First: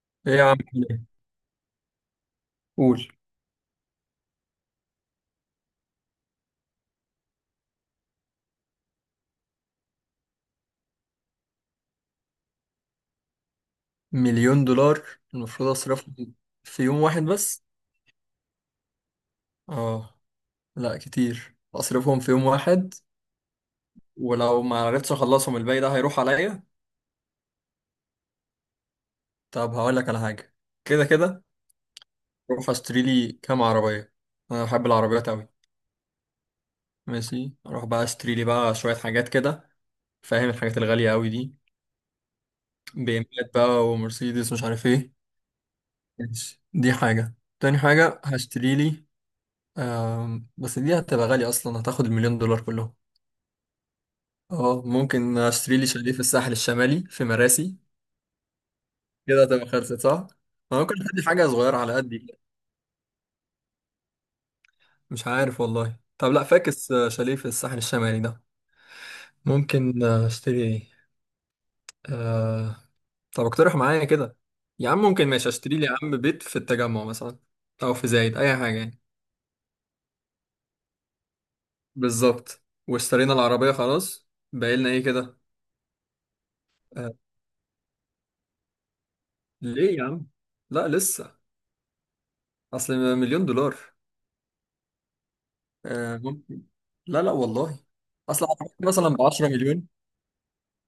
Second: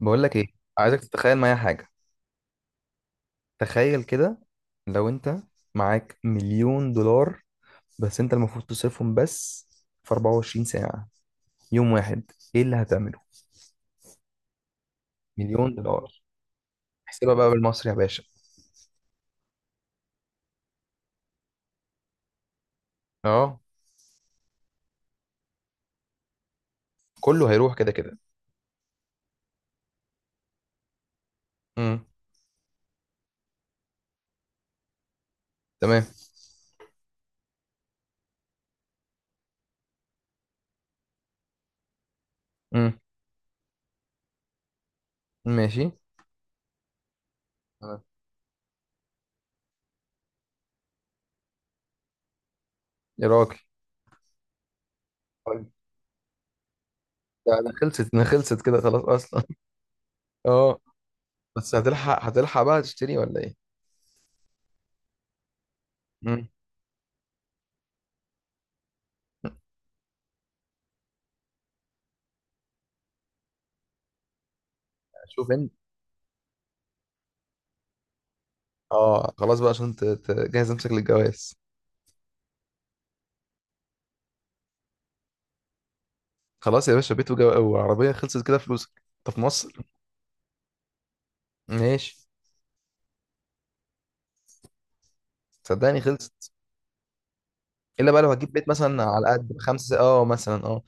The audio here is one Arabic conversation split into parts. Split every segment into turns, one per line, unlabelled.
بقول
ايه
لك
يا
ايه،
عم، في
عايزك
إيه؟
تتخيل معايا حاجه.
قول.
تخيل كده، لو انت معاك مليون دولار بس انت المفروض تصرفهم بس في 24 ساعه، يوم واحد. ايه اللي هتعمله؟
مليون دولار المفروض
مليون دولار.
اصرفهم في يوم واحد
احسبها بقى
بس.
بالمصري يا باشا.
اه، لا كتير اصرفهم في يوم واحد.
اه،
ولو ما عرفتش اخلصهم الباقي ده هيروح عليا.
كله هيروح كده كده.
طب هقول لك على حاجه. كده كده
امم.
اروح اشتري لي كام عربيه، انا بحب العربيات قوي.
تمام.
ماشي اروح بقى اشتري لي بقى شويه حاجات كده، فاهم الحاجات الغاليه قوي دي،
امم.
بي ام بقى ومرسيدس مش عارف ايه.
ماشي.
ماشي دي حاجه، تاني
تمام.
حاجه هشتري لي. بس دي هتبقى غالية أصلا، هتاخد المليون دولار كلهم.
يا راجل.
اه ممكن
طيب.
اشتري لي شاليه في الساحل الشمالي في
ده
مراسي.
خلصت، ده خلصت كده خلاص اصلا.
كده تبقى خلصت، صح؟
اه.
ما ممكن ادي حاجة
بس
صغيرة على قدي
هتلحق
كده.
هتلحق بقى تشتري ولا ايه؟
مش عارف والله. طب لا
امم.
فاكس، شاليه في الساحل الشمالي ده ممكن. اشتري ايه؟ آه... طب اقترح معايا كده. يا عم ممكن ماشي
شوف انت.
اشتري لي يا عم بيت في التجمع مثلا، او في زايد اي حاجة يعني.
اه، خلاص بقى عشان تجهز نفسك للجواز.
بالظبط. واشترينا العربية خلاص، باقي لنا ايه كده؟
خلاص يا باشا،
آه...
بيت وعربية، خلصت كده فلوسك. انت في مصر.
ليه يا عم؟ لا لسه.
ماشي.
اصل مليون دولار.
صدقني
آه
خلصت.
ممكن. لا لا والله.
الا بقى لو
اصل
هتجيب بيت
أعتقد
مثلا
مثلا ب
على
10
قد
مليون،
خمسة، اه مثلا اه.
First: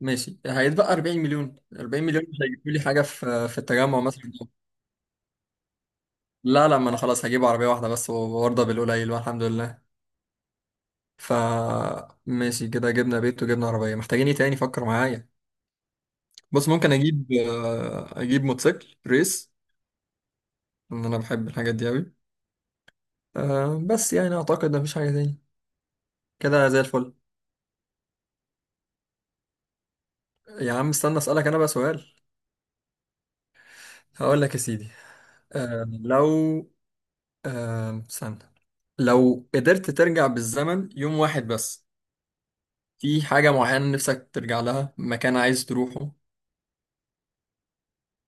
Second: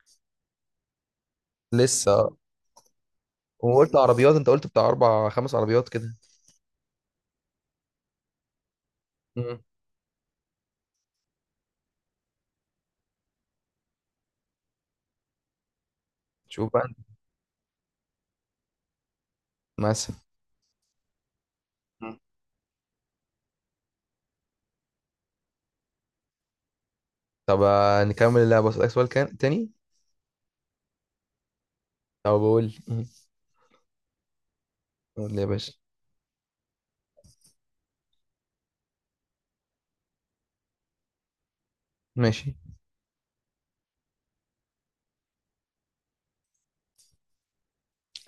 ماشي هيتبقى 40 مليون. 40
لسه
مليون
آه.
مش هيجيبوا لي حاجه في
وقلت
التجمع مثلا؟
عربيات، انت قلت بتاع اربع خمس عربيات كده.
لا لا، ما انا خلاص هجيب عربيه واحده بس وارضى بالقليل والحمد
مم.
لله. ف ماشي كده جبنا بيت وجبنا عربيه، محتاجين ايه تاني؟ فكر معايا. بص
شوف بقى
ممكن
انت
اجيب، اجيب موتوسيكل ريس،
مثلا.
ان انا بحب الحاجات دي قوي.
مم.
أه بس يعني اعتقد مفيش حاجه تاني، كده زي الفل.
طب، نكمل اللعبة، اسألك سؤال كان تاني.
يا عم استنى اسالك انا بقى سؤال.
او بقول لي مم.
هقول لك يا سيدي.
قول لي يا باشا.
لو، استنى. لو قدرت ترجع بالزمن يوم واحد بس،
ماشي.
في حاجة معينة نفسك ترجع لها؟ مكان عايز تروحه؟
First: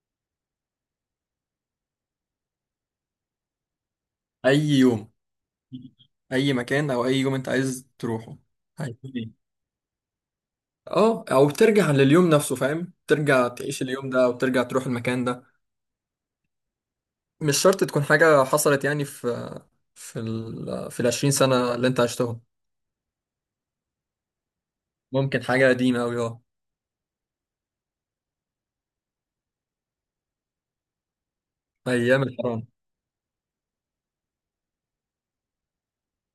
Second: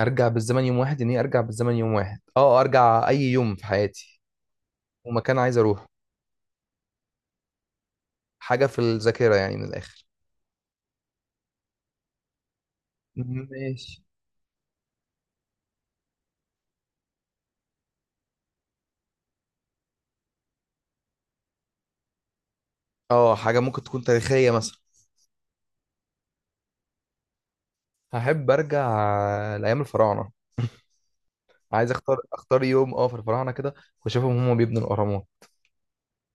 ارجع بالزمن يوم واحد، يعني ايه ارجع بالزمن يوم واحد؟ اه، ارجع اي يوم في حياتي
أي يوم،
ومكان عايز اروح؟
أي مكان أو أي يوم أنت عايز تروحه
حاجة في
هيكون إيه؟
الذاكرة يعني، من الاخر.
اه، او ترجع لليوم نفسه فاهم، ترجع تعيش
ماشي.
اليوم ده او ترجع تروح المكان ده. مش شرط تكون حاجة حصلت يعني في في ال في العشرين سنة اللي انت عشتهم.
اه، حاجة ممكن تكون تاريخية مثلا.
ممكن حاجة قديمة أوي اه.
هحب ارجع لايام الفراعنه. عايز اختار
أيام
اختار
الحرام.
يوم اه في الفراعنه كده، واشوفهم هم بيبنوا الاهرامات.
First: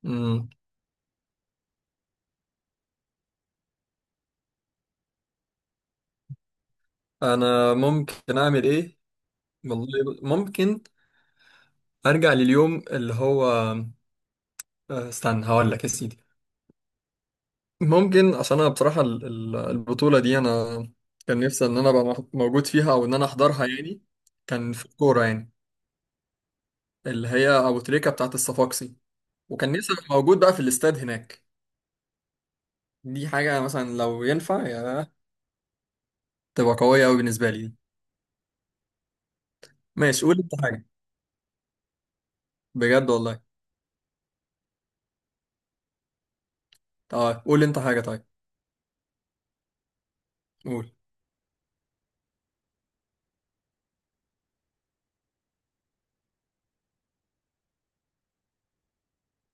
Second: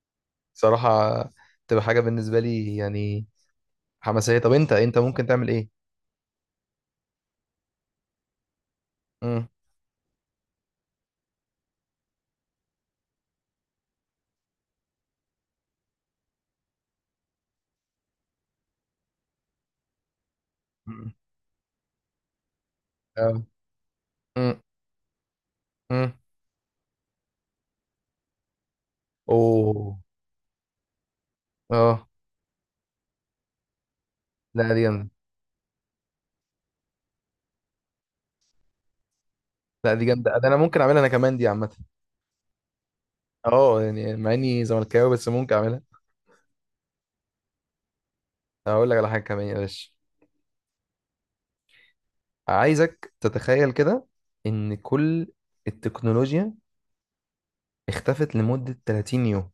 امم
صراحه تبقى حاجه بالنسبه لي يعني حماسيه. طب انت ممكن تعمل ايه؟
أنا ممكن أعمل إيه؟
امم.
والله ممكن ارجع لليوم اللي هو، استنى هقول لك يا سيدي. ممكن عشان انا بصراحه البطوله دي انا كان نفسي ان انا ابقى موجود فيها او ان انا
اه.
احضرها يعني.
امم.
كان في الكوره يعني،
امم.
اللي هي ابو تريكه بتاعه الصفاقسي، وكان نفسي
اوه.
ابقى موجود بقى في الاستاد هناك.
اه.
دي حاجه مثلا لو ينفع
لا دي
يا،
جامده.
تبقى قويه قوي بالنسبه لي دي.
لا دي
ماشي
جامده،
قول
ده انا
انت
ممكن
حاجه،
اعملها انا كمان، دي عامه.
بجد والله.
اه، يعني مع اني زملكاوي بس ممكن اعملها.
اه قول انت حاجه طيب.
هقول لك على حاجه كمان يا باشا.
قول.
عايزك تتخيل كده ان كل التكنولوجيا اختفت لمده 30 يوم.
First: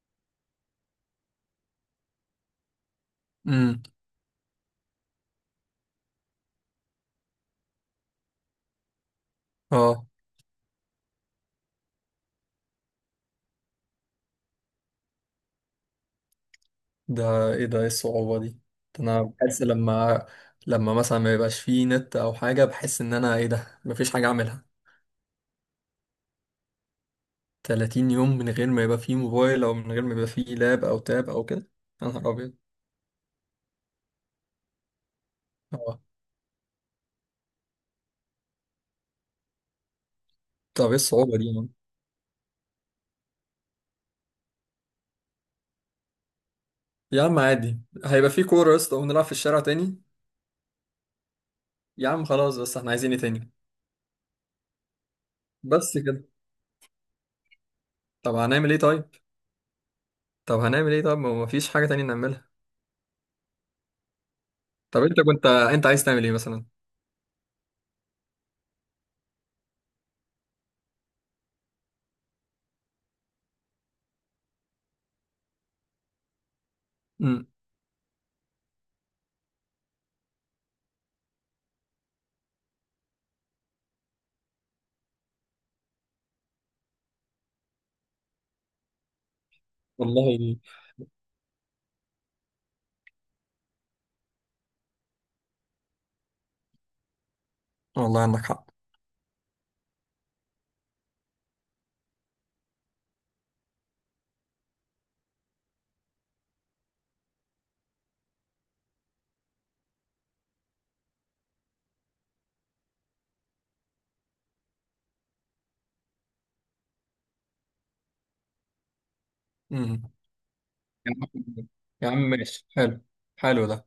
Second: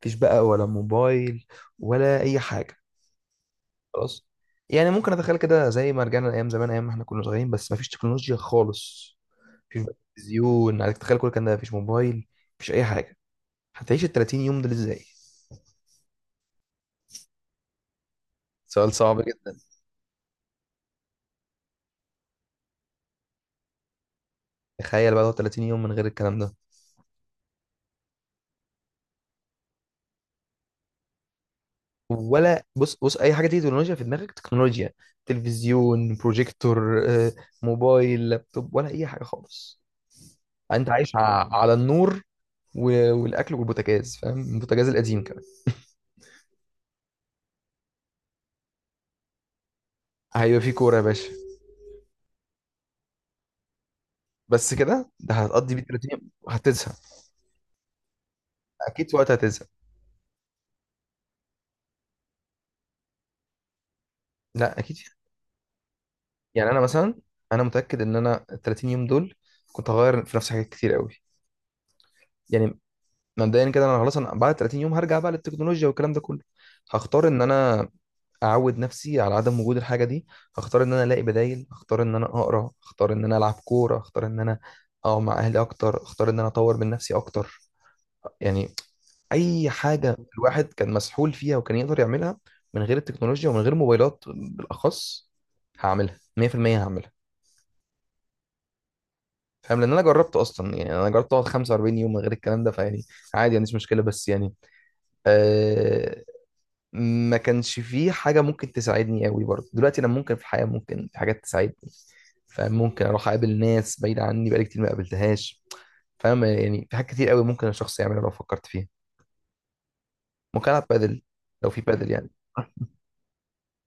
مفيش بقى ولا موبايل ولا اي حاجه
امم
خلاص. يعني ممكن اتخيل كده زي ما رجعنا لايام زمان، ايام ما احنا كنا صغيرين بس مفيش تكنولوجيا خالص. مفيش بقى
اه.
تلفزيون، عليك تتخيل كل الكلام ده، مفيش موبايل، مفيش اي حاجه. هتعيش ال 30 يوم دول ازاي؟
ده ايه، ده ايه الصعوبة دي؟
سؤال
ده
صعب
انا
جدا.
بحس لما، لما مثلا ما يبقاش فيه نت او حاجة بحس ان انا ايه ده، مفيش حاجة اعملها.
تخيل بقى لو 30 يوم من غير الكلام ده.
30 يوم من غير ما يبقى فيه موبايل او من غير ما يبقى فيه لاب او تاب او كده، يا نهار ابيض.
ولا بص بص، اي حاجه تيجي تكنولوجيا في دماغك، تكنولوجيا،
اه.
تلفزيون، بروجيكتور، موبايل، لابتوب، ولا اي حاجه خالص.
طب
انت
ايه
عايش
الصعوبة دي يا عم؟
على النور والاكل والبوتاجاز، فاهم البوتاجاز القديم كمان.
يا عم عادي، هيبقى فيه كورة يا اسطى ونلعب في الشارع تاني.
هيبقى في كوره يا باشا.
يا عم خلاص بس احنا عايزين ايه تاني؟
بس كده، ده هتقضي بيه
بس
30
كده.
يوم، هتزهق.
طب هنعمل ايه طيب؟
اكيد في وقت هتزهق.
طب هنعمل ايه طيب، ما هو مفيش حاجة تانية نعملها.
لا اكيد
طب انت كنت انت عايز تعمل ايه مثلا؟
يعني انا مثلا، انا متاكد ان انا ال 30 يوم دول كنت هغير في نفسي حاجات كتير قوي. يعني مبدئيا كده، انا خلاص انا بعد 30 يوم هرجع بقى للتكنولوجيا والكلام ده كله. هختار ان
امم
انا اعود نفسي على عدم وجود الحاجه دي، هختار ان انا الاقي بدايل، هختار ان انا اقرا، هختار ان انا العب كوره، هختار ان انا اقعد مع اهلي اكتر، هختار ان انا اطور من نفسي اكتر. يعني اي حاجه
والله.
الواحد كان مسحول فيها وكان يقدر يعملها من غير التكنولوجيا ومن غير موبايلات بالاخص، هعملها 100%، هعملها.
والله عندك حق.
فاهم، لان انا جربت اصلا. يعني انا جربت اقعد 45 يوم من غير الكلام ده. فيعني عادي، ما عنديش مشكله، بس يعني آه، ما كانش فيه حاجه ممكن تساعدني قوي برضه، دلوقتي انا ممكن في الحياه ممكن في حاجات تساعدني. فممكن اروح اقابل ناس بعيده عني بقالي كتير ما قابلتهاش. فاهم، يعني في حاجات كتير قوي ممكن الشخص يعملها لو فكرت فيها.
امم
ممكن العب
يا
بادل،
عم.
لو في
يا
بادل
عم
يعني.
ماشي حلو، حلو ده.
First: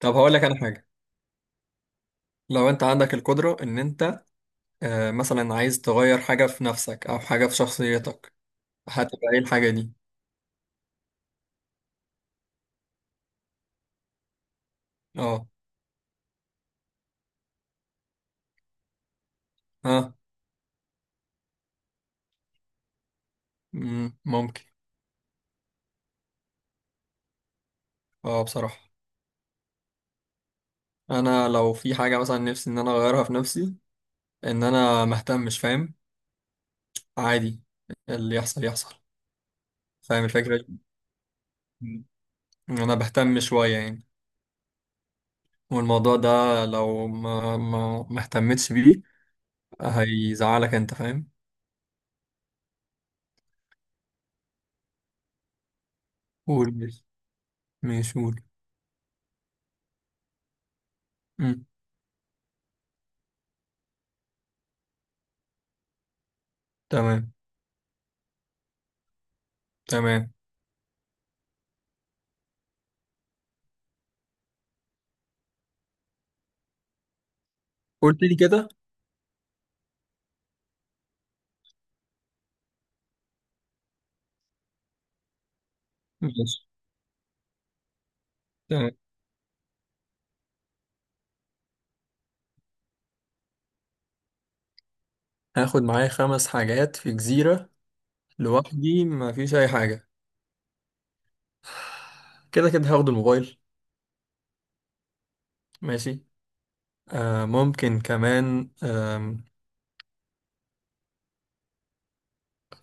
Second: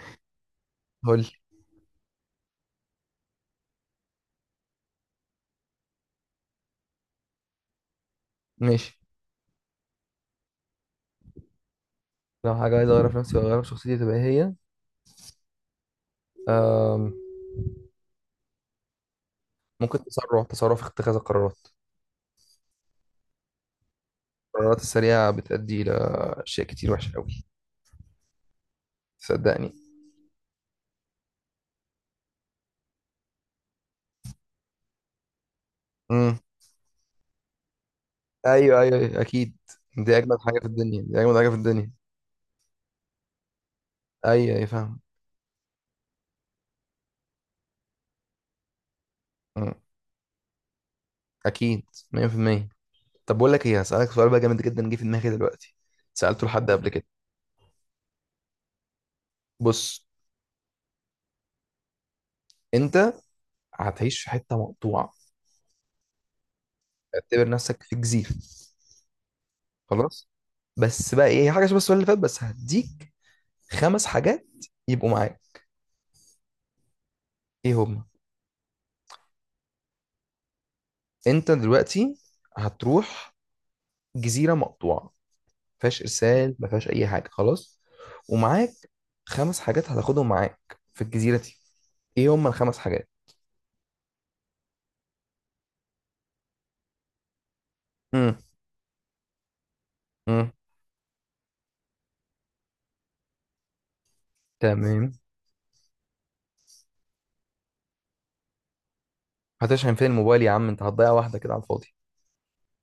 طب هقول لك انا حاجه.
قول لي.
لو انت عندك القدره ان انت، مثلا عايز تغير حاجه في نفسك او حاجه في شخصيتك،
ماشي.
هتبقى ايه الحاجه دي؟
لو حاجة عايز أغيرها في نفسي وأغيرها في شخصيتي، تبقى إيه هي؟
اه.
أم، ممكن
ها.
تسرع في اتخاذ القرارات.
ممكن.
القرارات السريعة بتؤدي لأشياء كتير وحشة أوي.
اه بصراحه،
صدقني.
انا لو في حاجه مثلا نفسي ان انا اغيرها في نفسي، ان انا مهتمش فاهم.
امم.
عادي، اللي يحصل
أيوه
يحصل.
أيوه أيوه، أكيد. دي
فاهم
أجمل
الفكره
حاجة في
دي.
الدنيا، دي أجمل حاجة في الدنيا.
مم. انا بهتم شويه يعني،
أيوه أيوه فاهم.
والموضوع ده لو ما اهتمتش بيه
مم.
هيزعلك انت فاهم.
أكيد. 100%. طب بقول لك إيه، هسألك سؤال بقى جامد جدا جه في دماغي دلوقتي، سألته لحد قبل
قول.
كده.
ماشي قول.
بص.
مم.
أنت هتعيش في حتة مقطوعة،
تمام.
اعتبر نفسك في جزيرة. خلاص.
تمام.
بس بقى إيه هي، حاجة شبه السؤال اللي فات، بس هديك خمس حاجات يبقوا معاك، ايه هم؟
قلت لي كده.
انت دلوقتي هتروح جزيره مقطوعه ما فيهاش ارسال،
ماشي.
ما فيهاش اي حاجه خلاص. ومعاك
تمام.
خمس حاجات هتاخدهم معاك في الجزيره دي، ايه هم الخمس حاجات؟
هاخد معايا خمس حاجات في جزيرة
امم.
لوحدي ما فيش أي حاجة.
امم.
كده كده هاخد الموبايل.
تمام.
ماشي. آه ممكن كمان،
هتشحن فين الموبايل يا عم، انت هتضيع واحده كده على الفاضي.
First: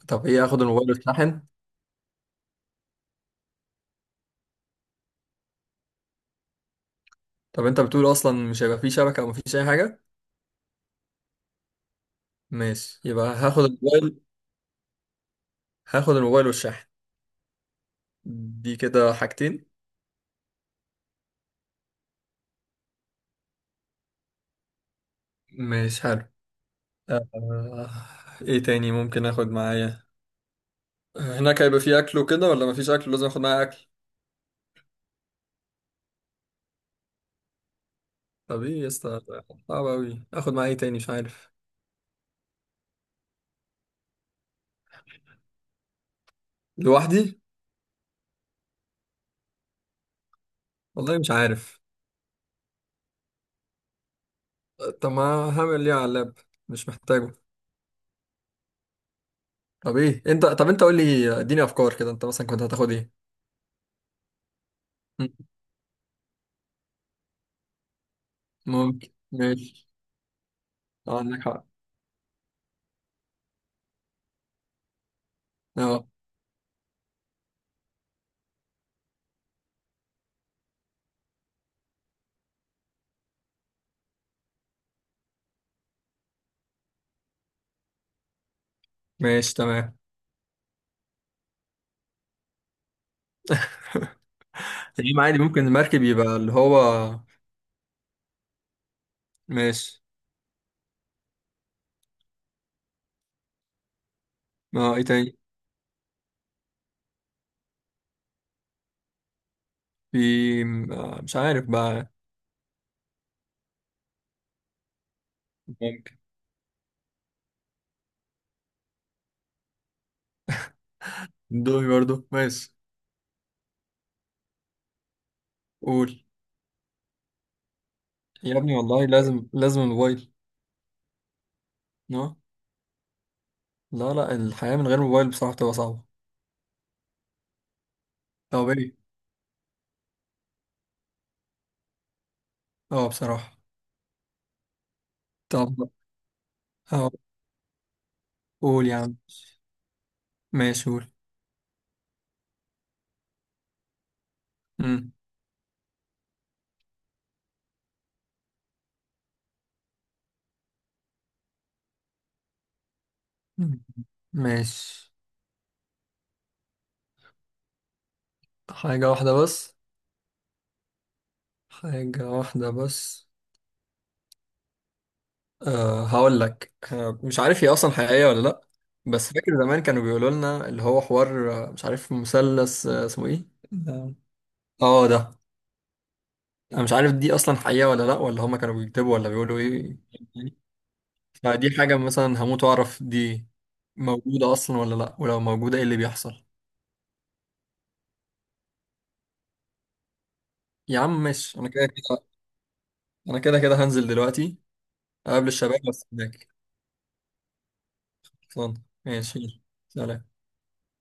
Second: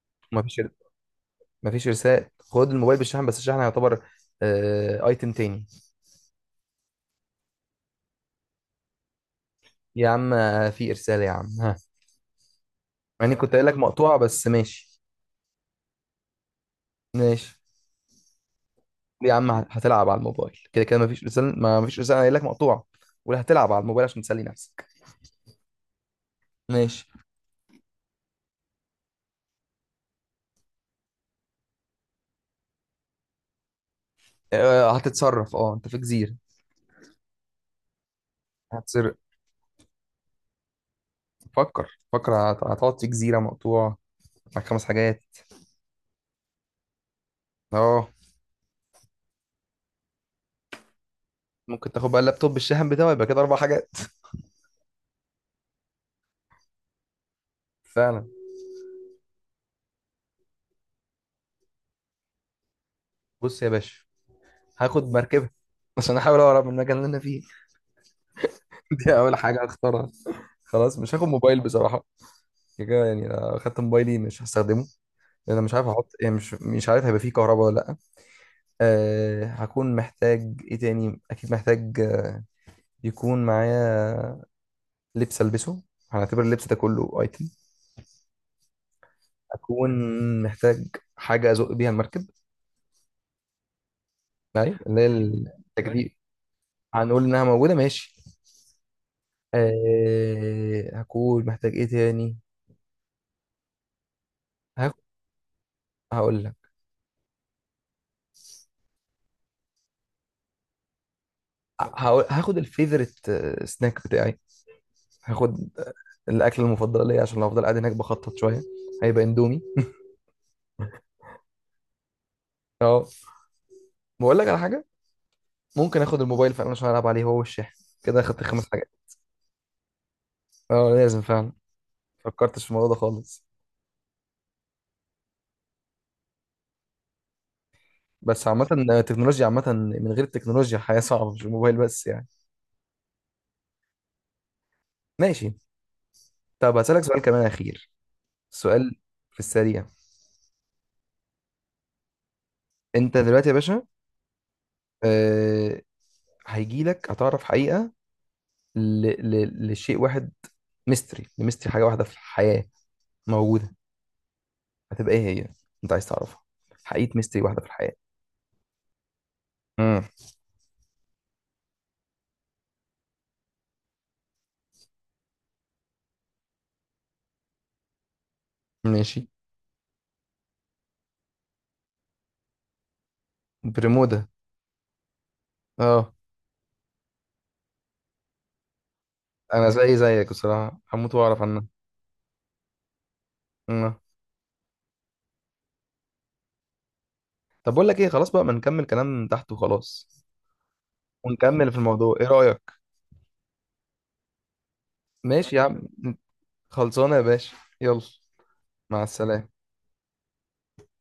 طب
ما
ايه،
فيش
هاخد الموبايل واتشحن.
ما فيش ارسال. خد الموبايل بالشحن، بس الشحن يعتبر ايتم تاني.
طب انت بتقول اصلا مش هيبقى فيه شبكة او مفيش اي حاجة؟
يا عم في ارسال يا عم، ها.
ماشي يبقى
يعني كنت
هاخد
قايل لك مقطوعه
الموبايل.
بس ماشي.
هاخد الموبايل والشحن،
ماشي
دي كده
يا عم،
حاجتين.
هتلعب على الموبايل كده كده؟ مفيش رسالة، ما مفيش رسالة قايل لك مقطوعة. ولا هتلعب على الموبايل عشان تسلي نفسك؟
ماشي حلو.
ماشي.
آه. ايه تاني ممكن اخد معايا؟ هناك هيبقى فيه اكل وكده ولا مفيش اكل لازم اخد معايا اكل؟
هتتصرف، اه انت في جزيرة.
طب ايه يا
هتصر
اسطى، صعب اوي. اخد معايا ايه تاني مش عارف.
فكر فكر، هتقعد في جزيرة مقطوع، معاك خمس حاجات.
لوحدي.
اه،
والله مش عارف.
ممكن تاخد بقى اللابتوب بالشاحن بتاعه يبقى كده اربع حاجات.
طب ما هعمل ايه على اللاب، مش محتاجه.
فعلا.
طب ايه انت، طب انت قول لي اديني افكار كده، انت مثلا كنت هتاخد ايه؟
بص يا باشا، هاخد
مم،
مركبة عشان احاول اهرب من المكان اللي انا فيه.
ممكن،
دي اول حاجة
ماشي.
هختارها. خلاص مش
اه
هاخد
عندك
موبايل
حق.
بصراحة، كده يعني اخدت موبايلي مش هستخدمه، لان انا مش عارف
اه.
احط، يعني مش عارف هيبقى فيه كهرباء ولا لا. هكون محتاج ايه تاني؟ اكيد محتاج، يكون معايا لبس، البسه، هنعتبر اللبس ده كله ايتم.
ماشي
اكون
تمام.
محتاج حاجه ازق بيها المركب، يعني اللي هي
تمام عادي،
تمام
ممكن المركب
التجديف.
يبقى اللي هو.
هنقول انها موجوده ماشي.
ماشي.
هكون محتاج ايه تاني؟
اه
هاخ-
ايه تاني؟
هقول لك.
في، مش عارف بقى.
هاخد الفيفوريت سناك بتاعي، هاخد
ممكن.
الاكل المفضل ليا عشان لو افضل قاعد هناك بخطط شويه، هيبقى اندومي.
دومي برضو ماشي.
اه. بقول لك على حاجه، ممكن اخد
قول.
الموبايل فعلا عشان العب عليه، هو والشاحن، كده اخدت
يا
خمس
ابني
حاجات.
والله لازم، الموبايل.
اه لازم فعلا،
اه.
فكرتش في الموضوع ده خالص.
لا لا، الحياة من غير موبايل بصراحة بتبقى صعبة.
بس عامة
طب ايه.
التكنولوجيا عامة، من غير التكنولوجيا الحياة صعبة، مش الموبايل بس يعني.
اه بصراحة.
ماشي.
طب.
طب هسألك
اه.
سؤال كمان أخير،
قول
سؤال
يا عم.
في السريع.
ماشي قول.
أنت دلوقتي يا باشا،
مم.
آه هيجيلك هتعرف حقيقة لشيء واحد، لميستري حاجة واحدة في الحياة موجودة،
مم. ماشي.
هتبقى إيه هي؟ أنت عايز تعرفها، حقيقة ميستري واحدة في الحياة.
حاجة واحدة بس؟
امم.
حاجة واحدة بس، أه هقول لك، أه مش عارف هي أصلا حقيقية ولا لأ،
ماشي.
بس فاكر زمان كانوا بيقولوا لنا اللي هو حوار، مش عارف مثلث، اسمه ايه. لا.
برمودا.
اه ده.
اه.
انا مش عارف دي اصلا حقيقة ولا لأ، ولا هما كانوا بيكتبوا ولا بيقولوا
انا زي
ايه.
زيك بصراحه، هموت واعرف عنها.
فدي حاجة مثلا هموت وأعرف دي
مم.
موجودة أصلا ولا لأ، ولو موجودة إيه اللي بيحصل.
طب بقول لك ايه، خلاص بقى ما نكمل كلام تحت وخلاص
يا عم ماشي، أنا
ونكمل في
كده
الموضوع،
كده،
ايه رايك؟
أنا كده كده هنزل دلوقتي أقابل
ماشي يا
الشباب
عم.
بس هناك.
خلصانه يا باشا يلا.
خلصان.
مع
ماشي يلا.
السلامه.
سلام.